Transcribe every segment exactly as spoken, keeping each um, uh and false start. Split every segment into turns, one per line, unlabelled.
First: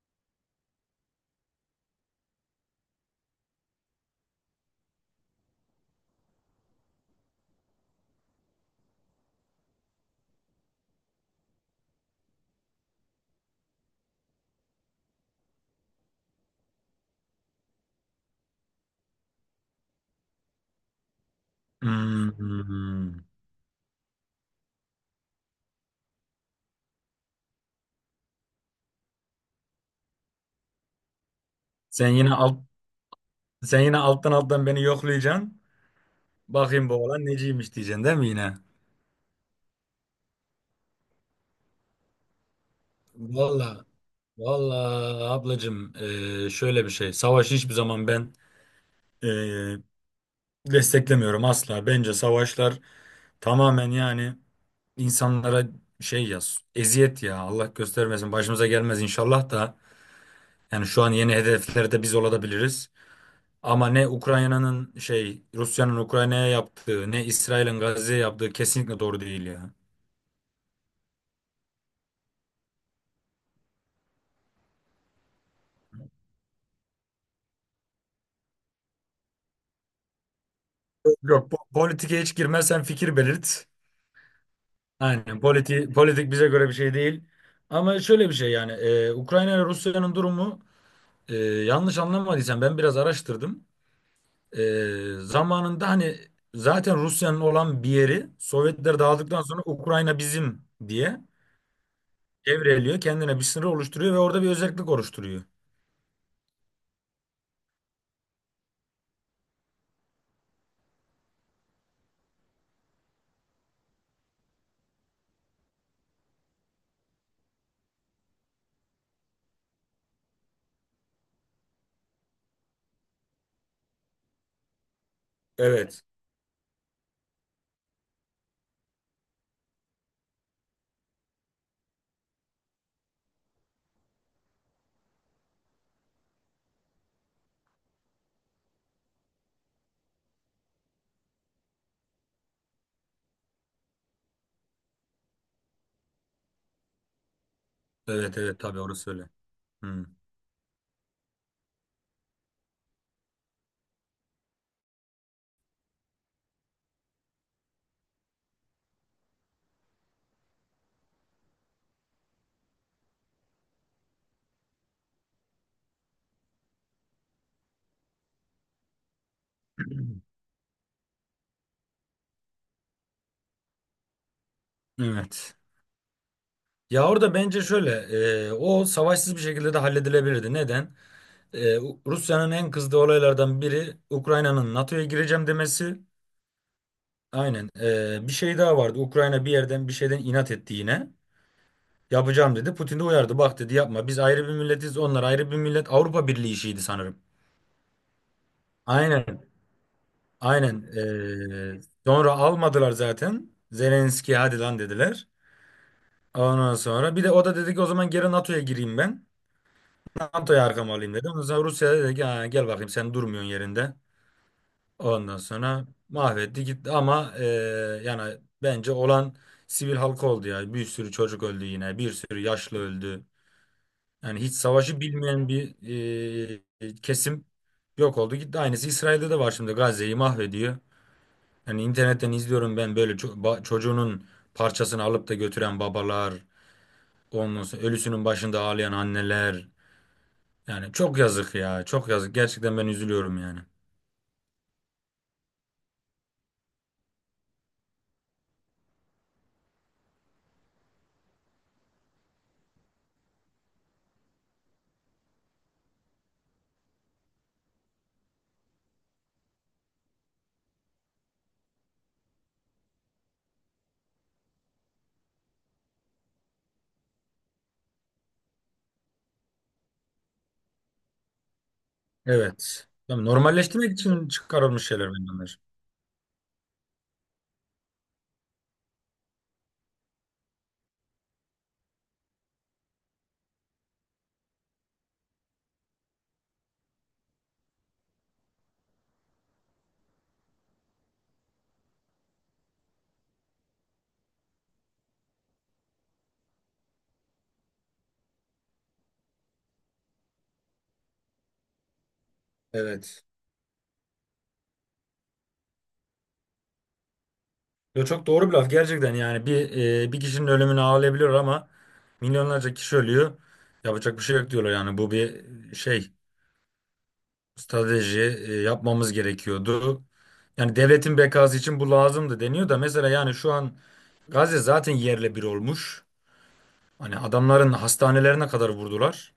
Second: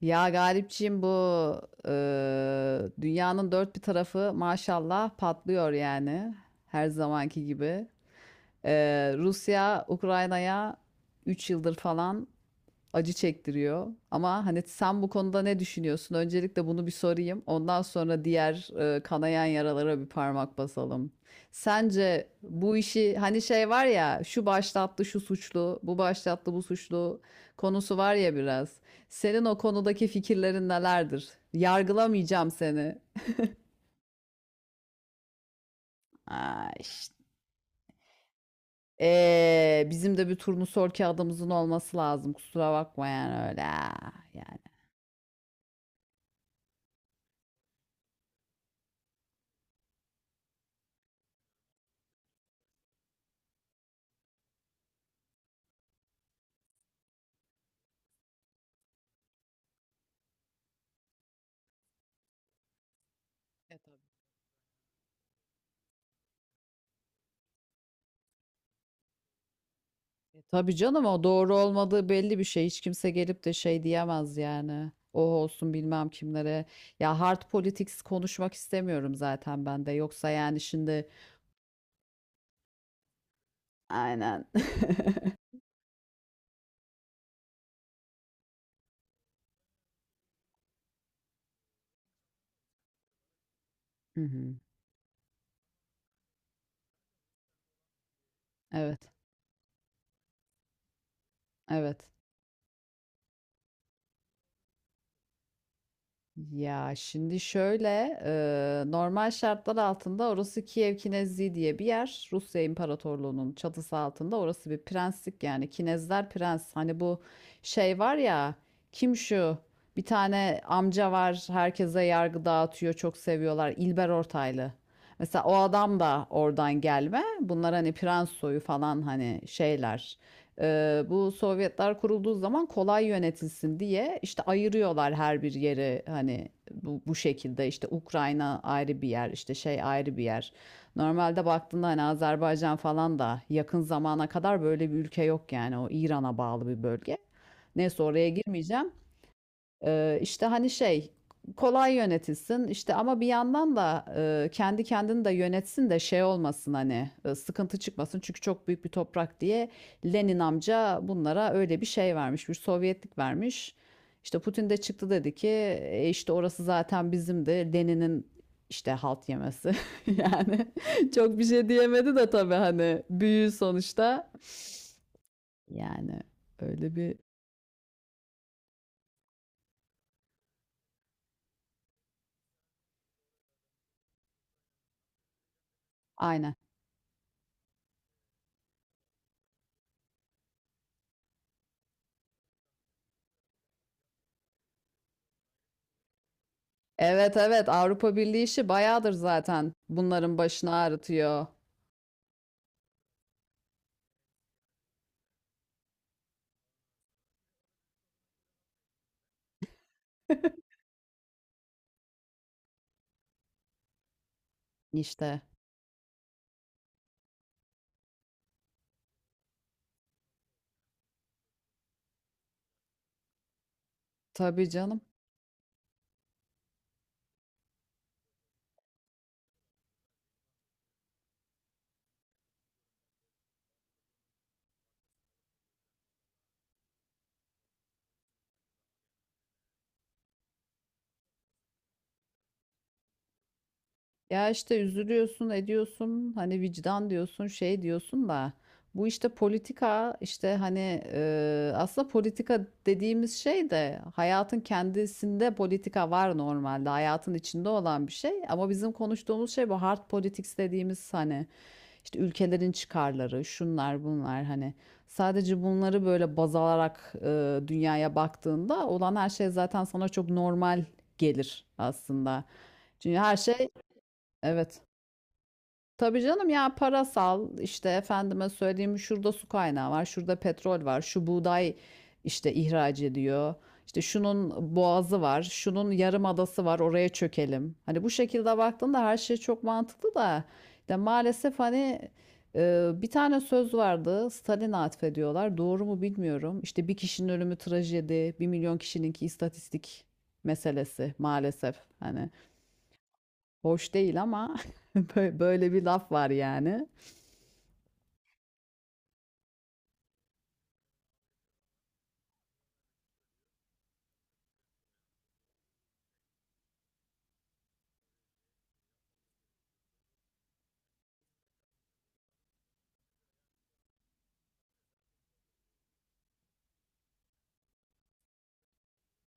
Ya Galipciğim, bu eee, dünyanın dört bir tarafı maşallah patlıyor yani, her zamanki gibi. Eee, Rusya Ukrayna'ya üç yıldır falan acı çektiriyor. Ama hani sen bu konuda ne düşünüyorsun? Öncelikle bunu bir sorayım. Ondan sonra diğer e, kanayan yaralara bir parmak basalım. Sence bu işi,
Hmm.
hani şey var ya, şu başlattı şu suçlu, bu başlattı bu suçlu konusu var ya biraz. Senin o konudaki fikirlerin nelerdir?
Sen yine
Yargılamayacağım
alt
seni.
sen yine alttan alttan beni yoklayacaksın.
Aa,
Bakayım bu
işte.
oğlan neciymiş diyeceksin değil mi yine?
Ee, bizim de bir turnusol kağıdımızın olması lazım. Kusura bakma yani öyle.
Valla
Yani.
valla ablacığım eee, şöyle bir şey. Savaşı hiçbir zaman ben eee, desteklemiyorum asla. Bence savaşlar tamamen yani insanlara şey ya eziyet ya Allah göstermesin başımıza gelmez inşallah da yani şu an yeni hedeflerde biz olabiliriz. Ama ne Ukrayna'nın şey Rusya'nın Ukrayna'ya yaptığı ne İsrail'in Gazze'ye yaptığı kesinlikle doğru değil ya.
E, tabii canım, o doğru olmadığı belli bir şey. Hiç kimse gelip de şey diyemez yani. O olsun bilmem kimlere. Ya, hard politics konuşmak istemiyorum zaten ben de. Yoksa yani şimdi
Yok po- politike hiç girme sen fikir belirt.
aynen.
Aynen politi politik bize göre bir şey değil. Ama şöyle bir şey yani e, Ukrayna ile Rusya'nın durumu e, yanlış anlamadıysam ben biraz araştırdım.
Hı hı.
E, zamanında hani zaten Rusya'nın olan bir yeri Sovyetler
Evet.
dağıldıktan sonra Ukrayna bizim diye
Evet.
devreliyor. Kendine bir sınır oluşturuyor ve orada bir özellik oluşturuyor.
Ya şimdi şöyle, e, normal şartlar altında orası Kiev Kinezliği diye bir yer. Rusya İmparatorluğu'nun çatısı altında orası bir prenslik yani. Kinezler prens. Hani bu şey var ya, kim şu? Bir tane amca var, herkese yargı dağıtıyor, çok seviyorlar. İlber Ortaylı. Mesela o adam
Evet.
da oradan gelme. Bunlar hani prens soyu falan, hani şeyler. Ee, bu Sovyetler kurulduğu zaman kolay yönetilsin diye işte ayırıyorlar her bir yeri, hani bu, bu şekilde. İşte Ukrayna ayrı bir yer, işte şey ayrı bir yer. Normalde baktığında hani Azerbaycan falan da yakın zamana kadar böyle bir ülke yok yani, o İran'a bağlı bir bölge. Neyse, oraya
Evet evet tabii
girmeyeceğim.
orası öyle. Hmm.
Ee, işte hani şey, kolay yönetilsin işte, ama bir yandan da e, kendi kendini de yönetsin de şey olmasın, hani e, sıkıntı çıkmasın, çünkü çok büyük bir toprak diye Lenin amca bunlara öyle bir şey vermiş, bir Sovyetlik vermiş. İşte Putin de çıktı, dedi ki: "E, işte orası zaten bizimdi, Lenin'in işte halt yemesi." Yani çok bir şey diyemedi de tabii, hani büyü sonuçta
Evet.
yani, öyle
Ya
bir...
orada bence şöyle e, o savaşsız bir şekilde de halledilebilirdi. Neden? E, U- Rusya'nın en kızdığı olaylardan biri Ukrayna'nın N A T O'ya gireceğim demesi.
Aynen.
Aynen. E, bir şey daha vardı. Ukrayna bir yerden bir şeyden inat etti yine. Yapacağım dedi. Putin de uyardı. Bak dedi yapma. Biz ayrı bir milletiz. Onlar ayrı bir millet. Avrupa Birliği işiydi sanırım.
Evet evet, Avrupa Birliği işi bayağıdır
Aynen.
zaten, bunların başını
Aynen.
ağrıtıyor.
E, sonra almadılar zaten. Zelenski hadi lan dediler. Ondan sonra bir de o da dedi ki o zaman geri N A T O'ya gireyim ben. N A T O'ya arkama alayım dedi. Ondan sonra Rusya dedi ki "Ha, gel bakayım sen durmuyorsun yerinde. Ondan
İşte,
sonra mahvetti gitti ama e, yani bence olan sivil halka oldu ya. Bir sürü çocuk öldü yine. Bir sürü yaşlı öldü. Yani hiç
tabii canım.
savaşı bilmeyen bir e, kesim yok oldu gitti. Aynısı İsrail'de de var şimdi Gazze'yi mahvediyor. Yani internetten izliyorum ben böyle ço- ba- çocuğunun parçasını alıp da götüren babalar, ondan sonra ölüsünün başında ağlayan anneler. Yani çok yazık ya. Çok yazık. Gerçekten ben üzülüyorum yani.
Ya, işte üzülüyorsun, ediyorsun, hani vicdan diyorsun, şey diyorsun da bu işte politika, işte hani, e, aslında politika dediğimiz şey de hayatın kendisinde, politika var normalde, hayatın içinde olan bir şey, ama bizim konuştuğumuz şey bu hard politics dediğimiz, hani işte ülkelerin çıkarları, şunlar bunlar, hani sadece bunları böyle baz alarak e, dünyaya baktığında olan her şey zaten sana çok normal gelir aslında.
Evet.
Çünkü
Tabii
her şey...
normalleştirmek için
Evet.
çıkarılmış şeyler bunlar.
Tabii canım, ya parasal, işte efendime söyleyeyim, şurada su kaynağı var, şurada petrol var, şu buğday işte ihraç ediyor. İşte şunun boğazı var, şunun yarım adası var, oraya çökelim. Hani bu şekilde baktığında her şey çok mantıklı da işte, maalesef hani, e, bir tane söz vardı, Stalin'e atfediyorlar. Doğru mu bilmiyorum. İşte, bir kişinin ölümü trajedi, bir milyon kişininki istatistik meselesi, maalesef. Hani,
Evet.
hoş değil ama bö- böyle bir laf var yani.
Yo, çok doğru bir laf gerçekten yani bir e, bir kişinin ölümünü ağlayabiliyor ama milyonlarca kişi ölüyor. Yapacak bir şey yok diyorlar yani bu bir şey strateji e, yapmamız gerekiyordu. Yani devletin bekası için bu lazımdı deniyor da mesela yani şu an Gazze zaten yerle bir olmuş. Hani adamların hastanelerine kadar vurdular.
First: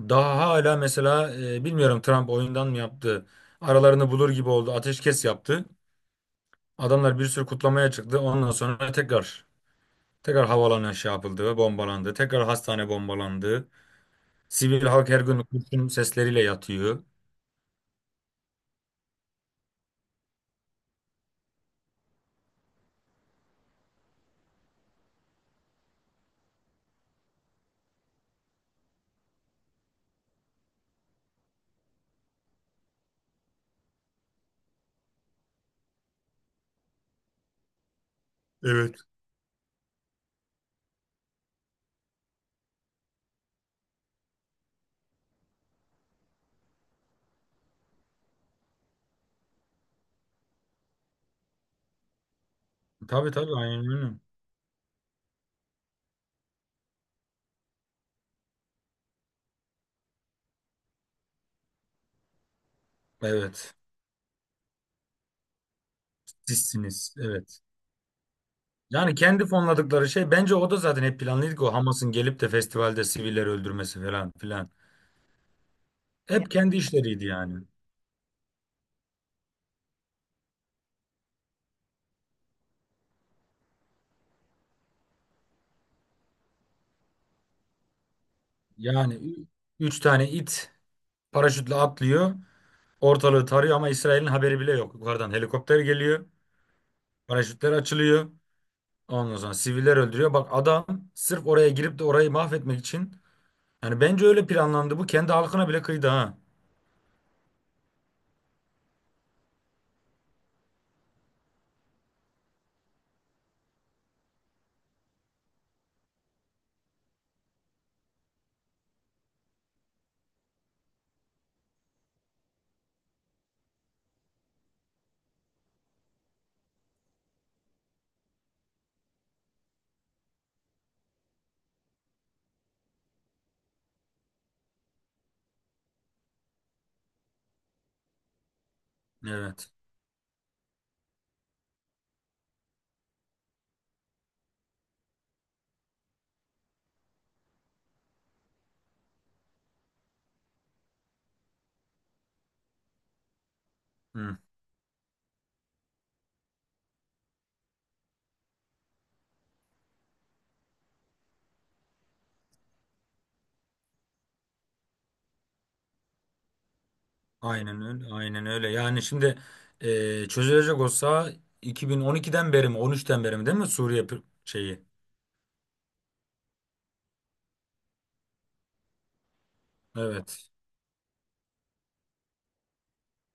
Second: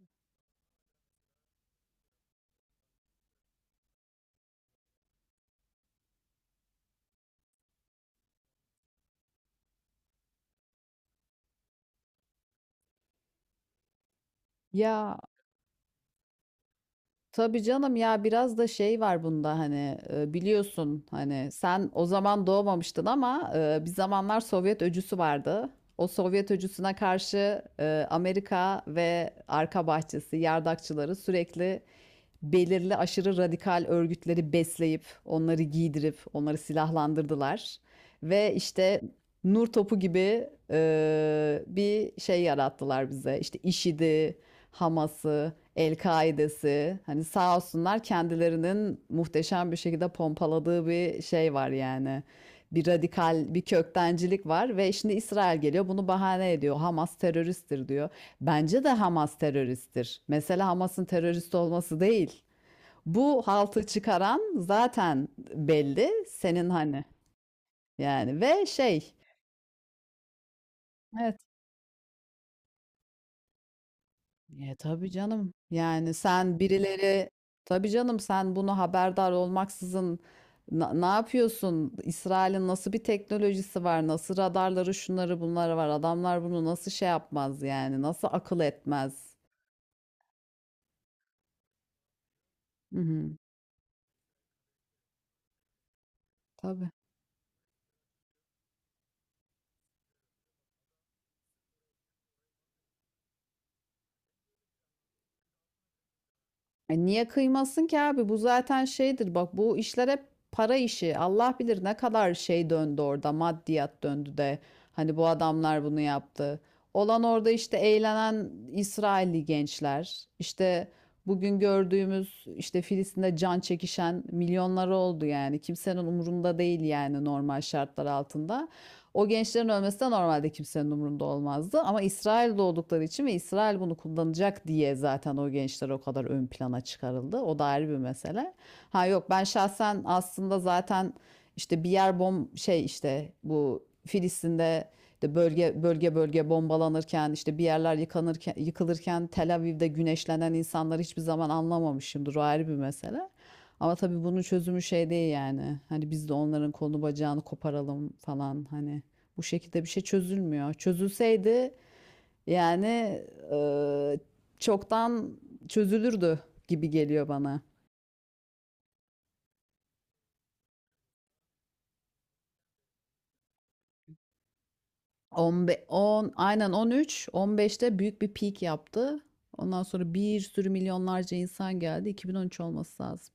Daha hala mesela e, bilmiyorum Trump oyundan mı yaptı? Aralarını bulur gibi oldu. Ateşkes yaptı. Adamlar bir sürü kutlamaya çıktı. Ondan sonra tekrar tekrar havaalanı şey yapıldı, ve bombalandı. Tekrar hastane bombalandı. Sivil halk
Ya
her gün kurşun sesleriyle yatıyor.
tabii canım, ya biraz da şey var bunda, hani e, biliyorsun, hani sen o zaman doğmamıştın, ama e, bir zamanlar Sovyet öcüsü vardı. O Sovyet öcüsüne karşı e, Amerika ve arka bahçesi yardakçıları sürekli belirli aşırı radikal örgütleri besleyip, onları giydirip, onları silahlandırdılar. Ve
Evet.
işte nur topu gibi e, bir şey yarattılar bize. İşte IŞİD'i, Hamas'ı, El-Kaide'si. Hani sağ olsunlar, kendilerinin muhteşem bir şekilde pompaladığı bir şey var yani. Bir
Tabii tabii
radikal, bir
aynen öyle.
köktencilik var ve şimdi İsrail geliyor, bunu bahane ediyor. Hamas teröristtir diyor. Bence de Hamas teröristtir. Mesela Hamas'ın terörist olması değil, bu
Evet.
haltı çıkaran zaten belli, senin hani.
Sizsiniz. Evet.
Yani ve şey,
Yani kendi fonladıkları şey bence o da zaten hep
evet.
planlıydı ki o Hamas'ın gelip de festivalde sivilleri öldürmesi falan filan.
E, tabii canım, yani
Hep
sen
kendi işleriydi
birileri...
yani.
Tabii canım, sen bunu haberdar olmaksızın na- ne yapıyorsun? İsrail'in nasıl bir teknolojisi var? Nasıl radarları, şunları bunları var? Adamlar bunu nasıl şey yapmaz yani? Nasıl akıl
Yani
etmez?
ü- üç tane it paraşütle atlıyor.
Hı hı,
Ortalığı tarıyor ama İsrail'in haberi bile yok. Yukarıdan helikopter geliyor.
tabii.
Paraşütler açılıyor. Ondan sonra siviller öldürüyor. Bak adam sırf oraya girip de orayı mahvetmek için. Yani bence öyle planlandı. Bu kendi halkına bile kıydı ha.
E, niye kıymasın ki abi? Bu zaten şeydir. Bak, bu işler hep para işi. Allah bilir ne kadar şey döndü orada. Maddiyat döndü de. Hani, bu adamlar bunu yaptı. Olan orada işte eğlenen İsrailli gençler. İşte bugün gördüğümüz işte Filistin'de can çekişen milyonları oldu yani. Kimsenin umurunda değil yani, normal şartlar altında. O gençlerin ölmesi de normalde kimsenin umurunda olmazdı. Ama İsrail'de oldukları için ve İsrail bunu kullanacak diye zaten o gençler o kadar ön plana çıkarıldı. O da ayrı bir mesele. Ha yok, ben
Evet.
şahsen aslında zaten işte, bir yer bom şey, işte bu Filistin'de, işte bölge bölge bölge bombalanırken, işte bir yerler yıkanırken, yıkılırken, Tel Aviv'de güneşlenen insanları hiçbir zaman anlamamışımdır. O ayrı bir mesele. Ama tabii
Hı.
bunun çözümü şey değil yani. Hani biz de onların kolunu bacağını koparalım falan, hani. Bu şekilde bir şey çözülmüyor. Çözülseydi yani, e, çoktan çözülürdü gibi geliyor bana.
Aynen öyle. Aynen öyle. Yani şimdi e, çözülecek olsa iki bin on ikiden beri mi on üçten beri mi değil mi Suriye pr- şeyi?
on beş, on, aynen on üç, on beşte büyük bir peak yaptı. Ondan sonra bir
Evet.
sürü milyonlarca insan geldi. iki bin on üç olması lazım.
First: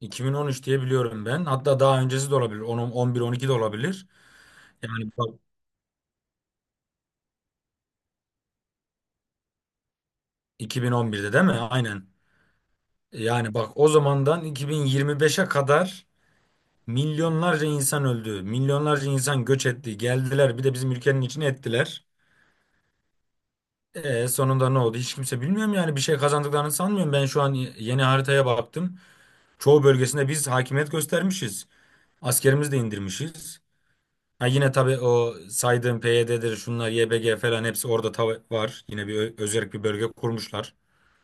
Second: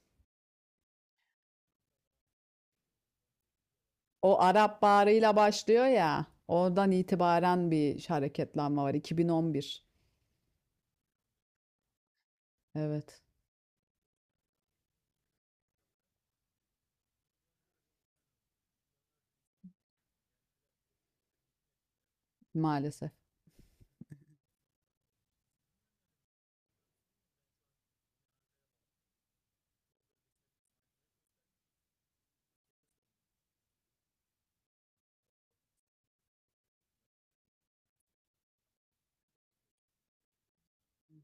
iki bin on üç diye biliyorum ben. Hatta daha öncesi de olabilir. on, on bir, on iki de olabilir.
O Arap
Yani
Baharı'yla
bak
başlıyor ya. Oradan itibaren bir hareketlenme var. iki bin on bir.
iki bin on birde değil mi? Aynen.
Evet,
Yani bak o zamandan iki bin yirmi beşe kadar milyonlarca insan öldü. Milyonlarca insan göç etti. Geldiler bir de bizim ülkenin içine ettiler.
maalesef.
E, sonunda ne oldu? Hiç kimse bilmiyorum yani bir şey kazandıklarını sanmıyorum. Ben şu an yeni haritaya baktım. Çoğu bölgesinde biz hakimiyet göstermişiz. Askerimizi de indirmişiz. Ha yine tabii o saydığım P Y D'dir, şunlar Y P G falan hepsi orada tav- var. Yine bir ö- özerk bir bölge kurmuşlar.
Var.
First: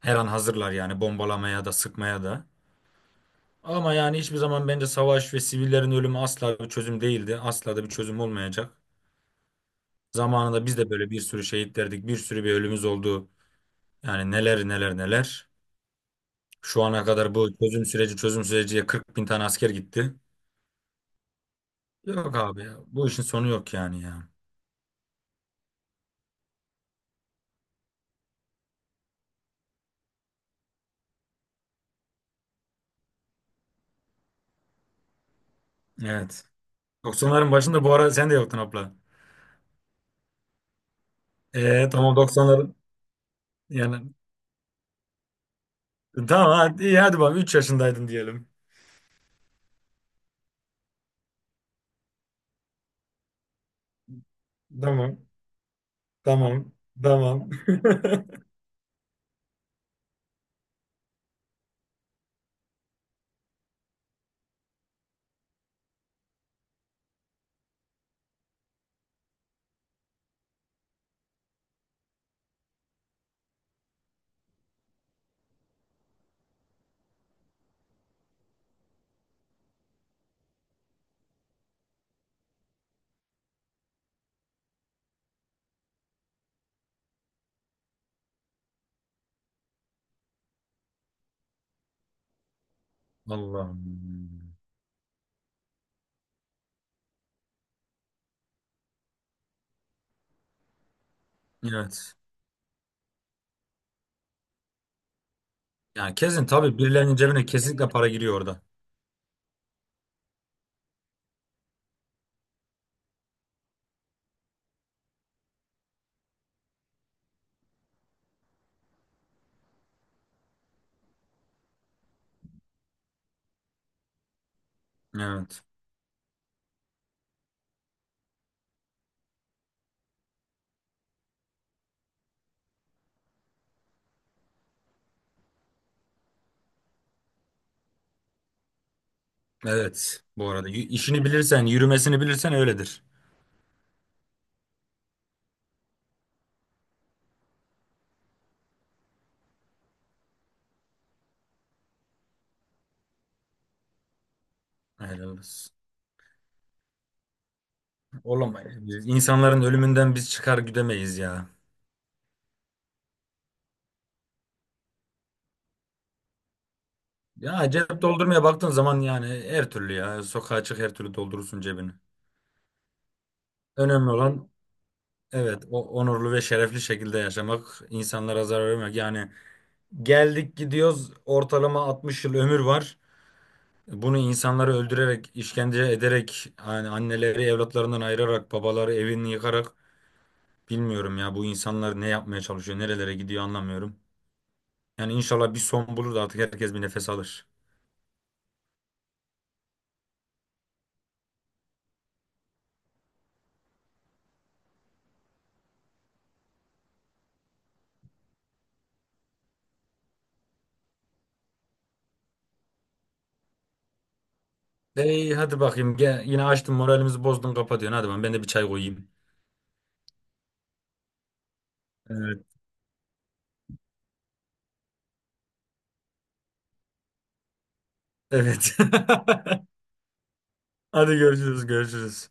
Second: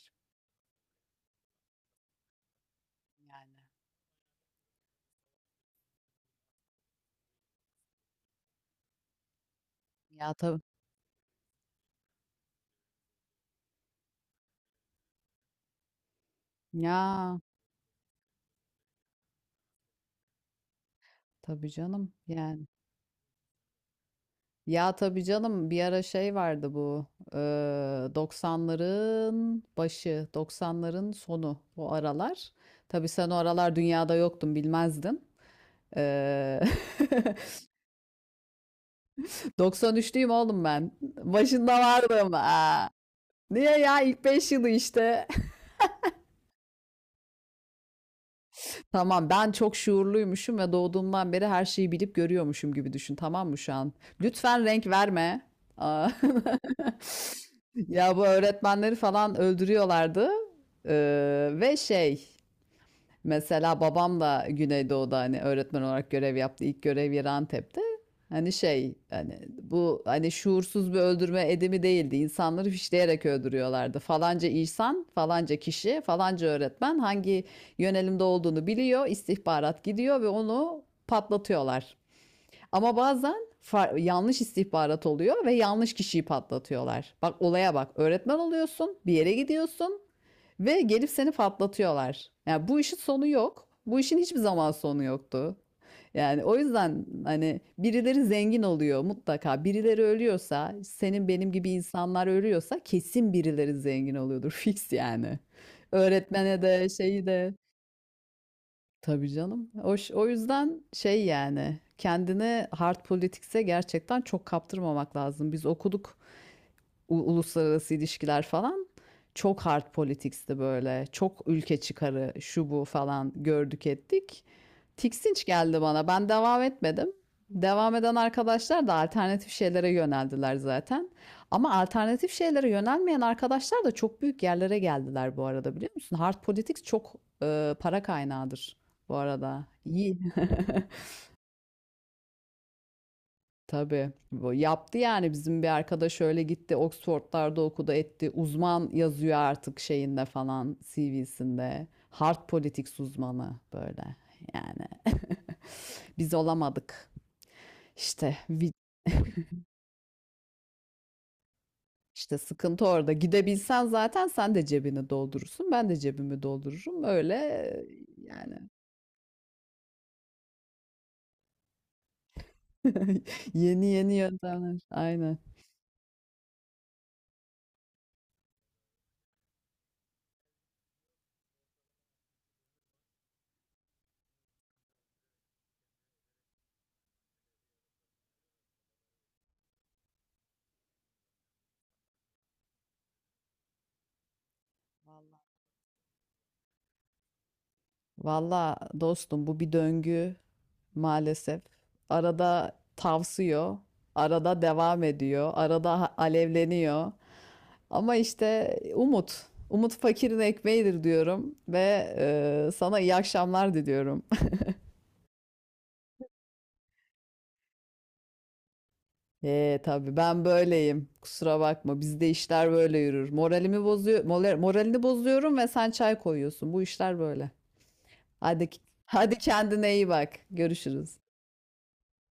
Her an hazırlar yani bombalamaya da sıkmaya da.
Yani.
Ama yani hiçbir zaman bence savaş ve sivillerin ölümü asla bir çözüm değildi. Asla da bir çözüm olmayacak.
Ya tabii.
Zamanında biz de böyle bir sürü şehit verdik, bir sürü bir ölümümüz oldu. Yani neler neler neler. Şu ana kadar
Ya
bu çözüm süreci çözüm süreciye kırk bin tane asker gitti.
tabii canım
Yok abi
yani.
ya. Bu işin sonu yok yani ya.
Ya tabii canım, bir ara şey vardı bu eee, doksanların başı, doksanların sonu, o aralar. Tabii sen o aralar dünyada yoktun, bilmezdin.
Evet.
Eee
Doksanların başında bu ara sen de yoktun abla.
doksan üçlüyüm oğlum ben. Başında
Eee tamam
vardım.
doksanların
Aa. Niye ya,
yani
ilk beş yılı işte.
tamam hadi, iyi, hadi bak üç yaşındaydın diyelim.
Tamam, ben çok şuurluymuşum ve doğduğumdan beri her şeyi bilip görüyormuşum gibi düşün, tamam mı şu an? Lütfen renk
Tamam.
verme. Aa.
Tamam. Tamam.
Ya, bu öğretmenleri falan öldürüyorlardı. Ee, ve şey... Mesela babam da Güneydoğu'da hani öğretmen olarak görev yaptı. İlk görev yeri Antep'te. Hani şey, hani bu, hani şuursuz bir öldürme edimi değildi. İnsanları fişleyerek öldürüyorlardı. Falanca insan, falanca kişi, falanca öğretmen hangi yönelimde olduğunu biliyor. İstihbarat gidiyor ve onu patlatıyorlar. Ama bazen yanlış istihbarat oluyor ve yanlış kişiyi patlatıyorlar. Bak olaya bak. Öğretmen oluyorsun, bir yere gidiyorsun ve gelip seni patlatıyorlar. Yani bu işin sonu yok. Bu işin hiçbir
Allah'ım.
zaman sonu yoktu. Yani o yüzden hani birileri zengin oluyor mutlaka. Birileri ölüyorsa, senin benim gibi
Evet.
insanlar ölüyorsa, kesin birileri zengin oluyordur fix yani.
Yani kesin
Öğretmene
tabii
de,
birilerinin
şeyi
cebine
de...
kesinlikle para giriyor orada.
Tabii canım. O, ş- o yüzden şey, yani kendini hard politics'e gerçekten çok kaptırmamak lazım. Biz okuduk u- uluslararası ilişkiler falan. Çok hard politics'ti böyle. Çok ülke çıkarı, şu bu falan, gördük ettik. Tiksinç
Evet.
geldi bana. Ben devam etmedim. Devam eden arkadaşlar da alternatif şeylere yöneldiler zaten. Ama alternatif şeylere yönelmeyen arkadaşlar da çok büyük yerlere geldiler bu arada, biliyor musun? Hard Politics çok e, para kaynağıdır bu arada. İyi.
Evet bu arada. Y- işini bilirsen, yürümesini bilirsen öyledir.
Tabii. Bu yaptı yani, bizim bir arkadaş öyle gitti, Oxford'larda okudu etti. Uzman yazıyor artık şeyinde falan, C V'sinde. Hard Politics uzmanı böyle yani.
Helal olsun.
Biz olamadık. İşte vi-
Olamayız. Biz insanların ölümünden biz çıkar güdemeyiz ya.
işte sıkıntı orada. Gidebilsen zaten sen de cebini doldurursun, ben de cebimi doldururum. Öyle
Ya
e,
cep doldurmaya
yani,
baktığın zaman yani her türlü ya. Sokağa çık her türlü doldurursun cebini.
yeni
Önemli
yeni
olan
yöntemler. Aynen.
evet o onurlu ve şerefli şekilde yaşamak, insanlara zarar vermek. Yani geldik gidiyoruz ortalama altmış yıl ömür var. Bunu insanları öldürerek, işkence ederek, yani anneleri evlatlarından ayırarak, babaları evini yıkarak bilmiyorum ya bu insanlar ne yapmaya çalışıyor, nerelere gidiyor anlamıyorum. Yani inşallah bir son bulur da artık herkes bir nefes alır.
Valla dostum, bu bir döngü maalesef. Arada tavsıyor, arada devam ediyor, arada ha- alevleniyor. Ama işte umut. Umut fakirin ekmeğidir diyorum ve e, sana iyi akşamlar diliyorum.
Ey hadi bakayım gel, yine açtın moralimizi bozdun kapatıyorsun. Hadi ben, ben de bir çay koyayım.
Ee, tabii, ben böyleyim. Kusura bakma. Bizde
Evet.
işler böyle yürür. Moralimi bozuyor, moral- moralini bozuyorum ve sen çay koyuyorsun. Bu işler böyle. Hadi,
Evet.
hadi kendine iyi bak.
Hadi
Görüşürüz.
görüşürüz görüşürüz.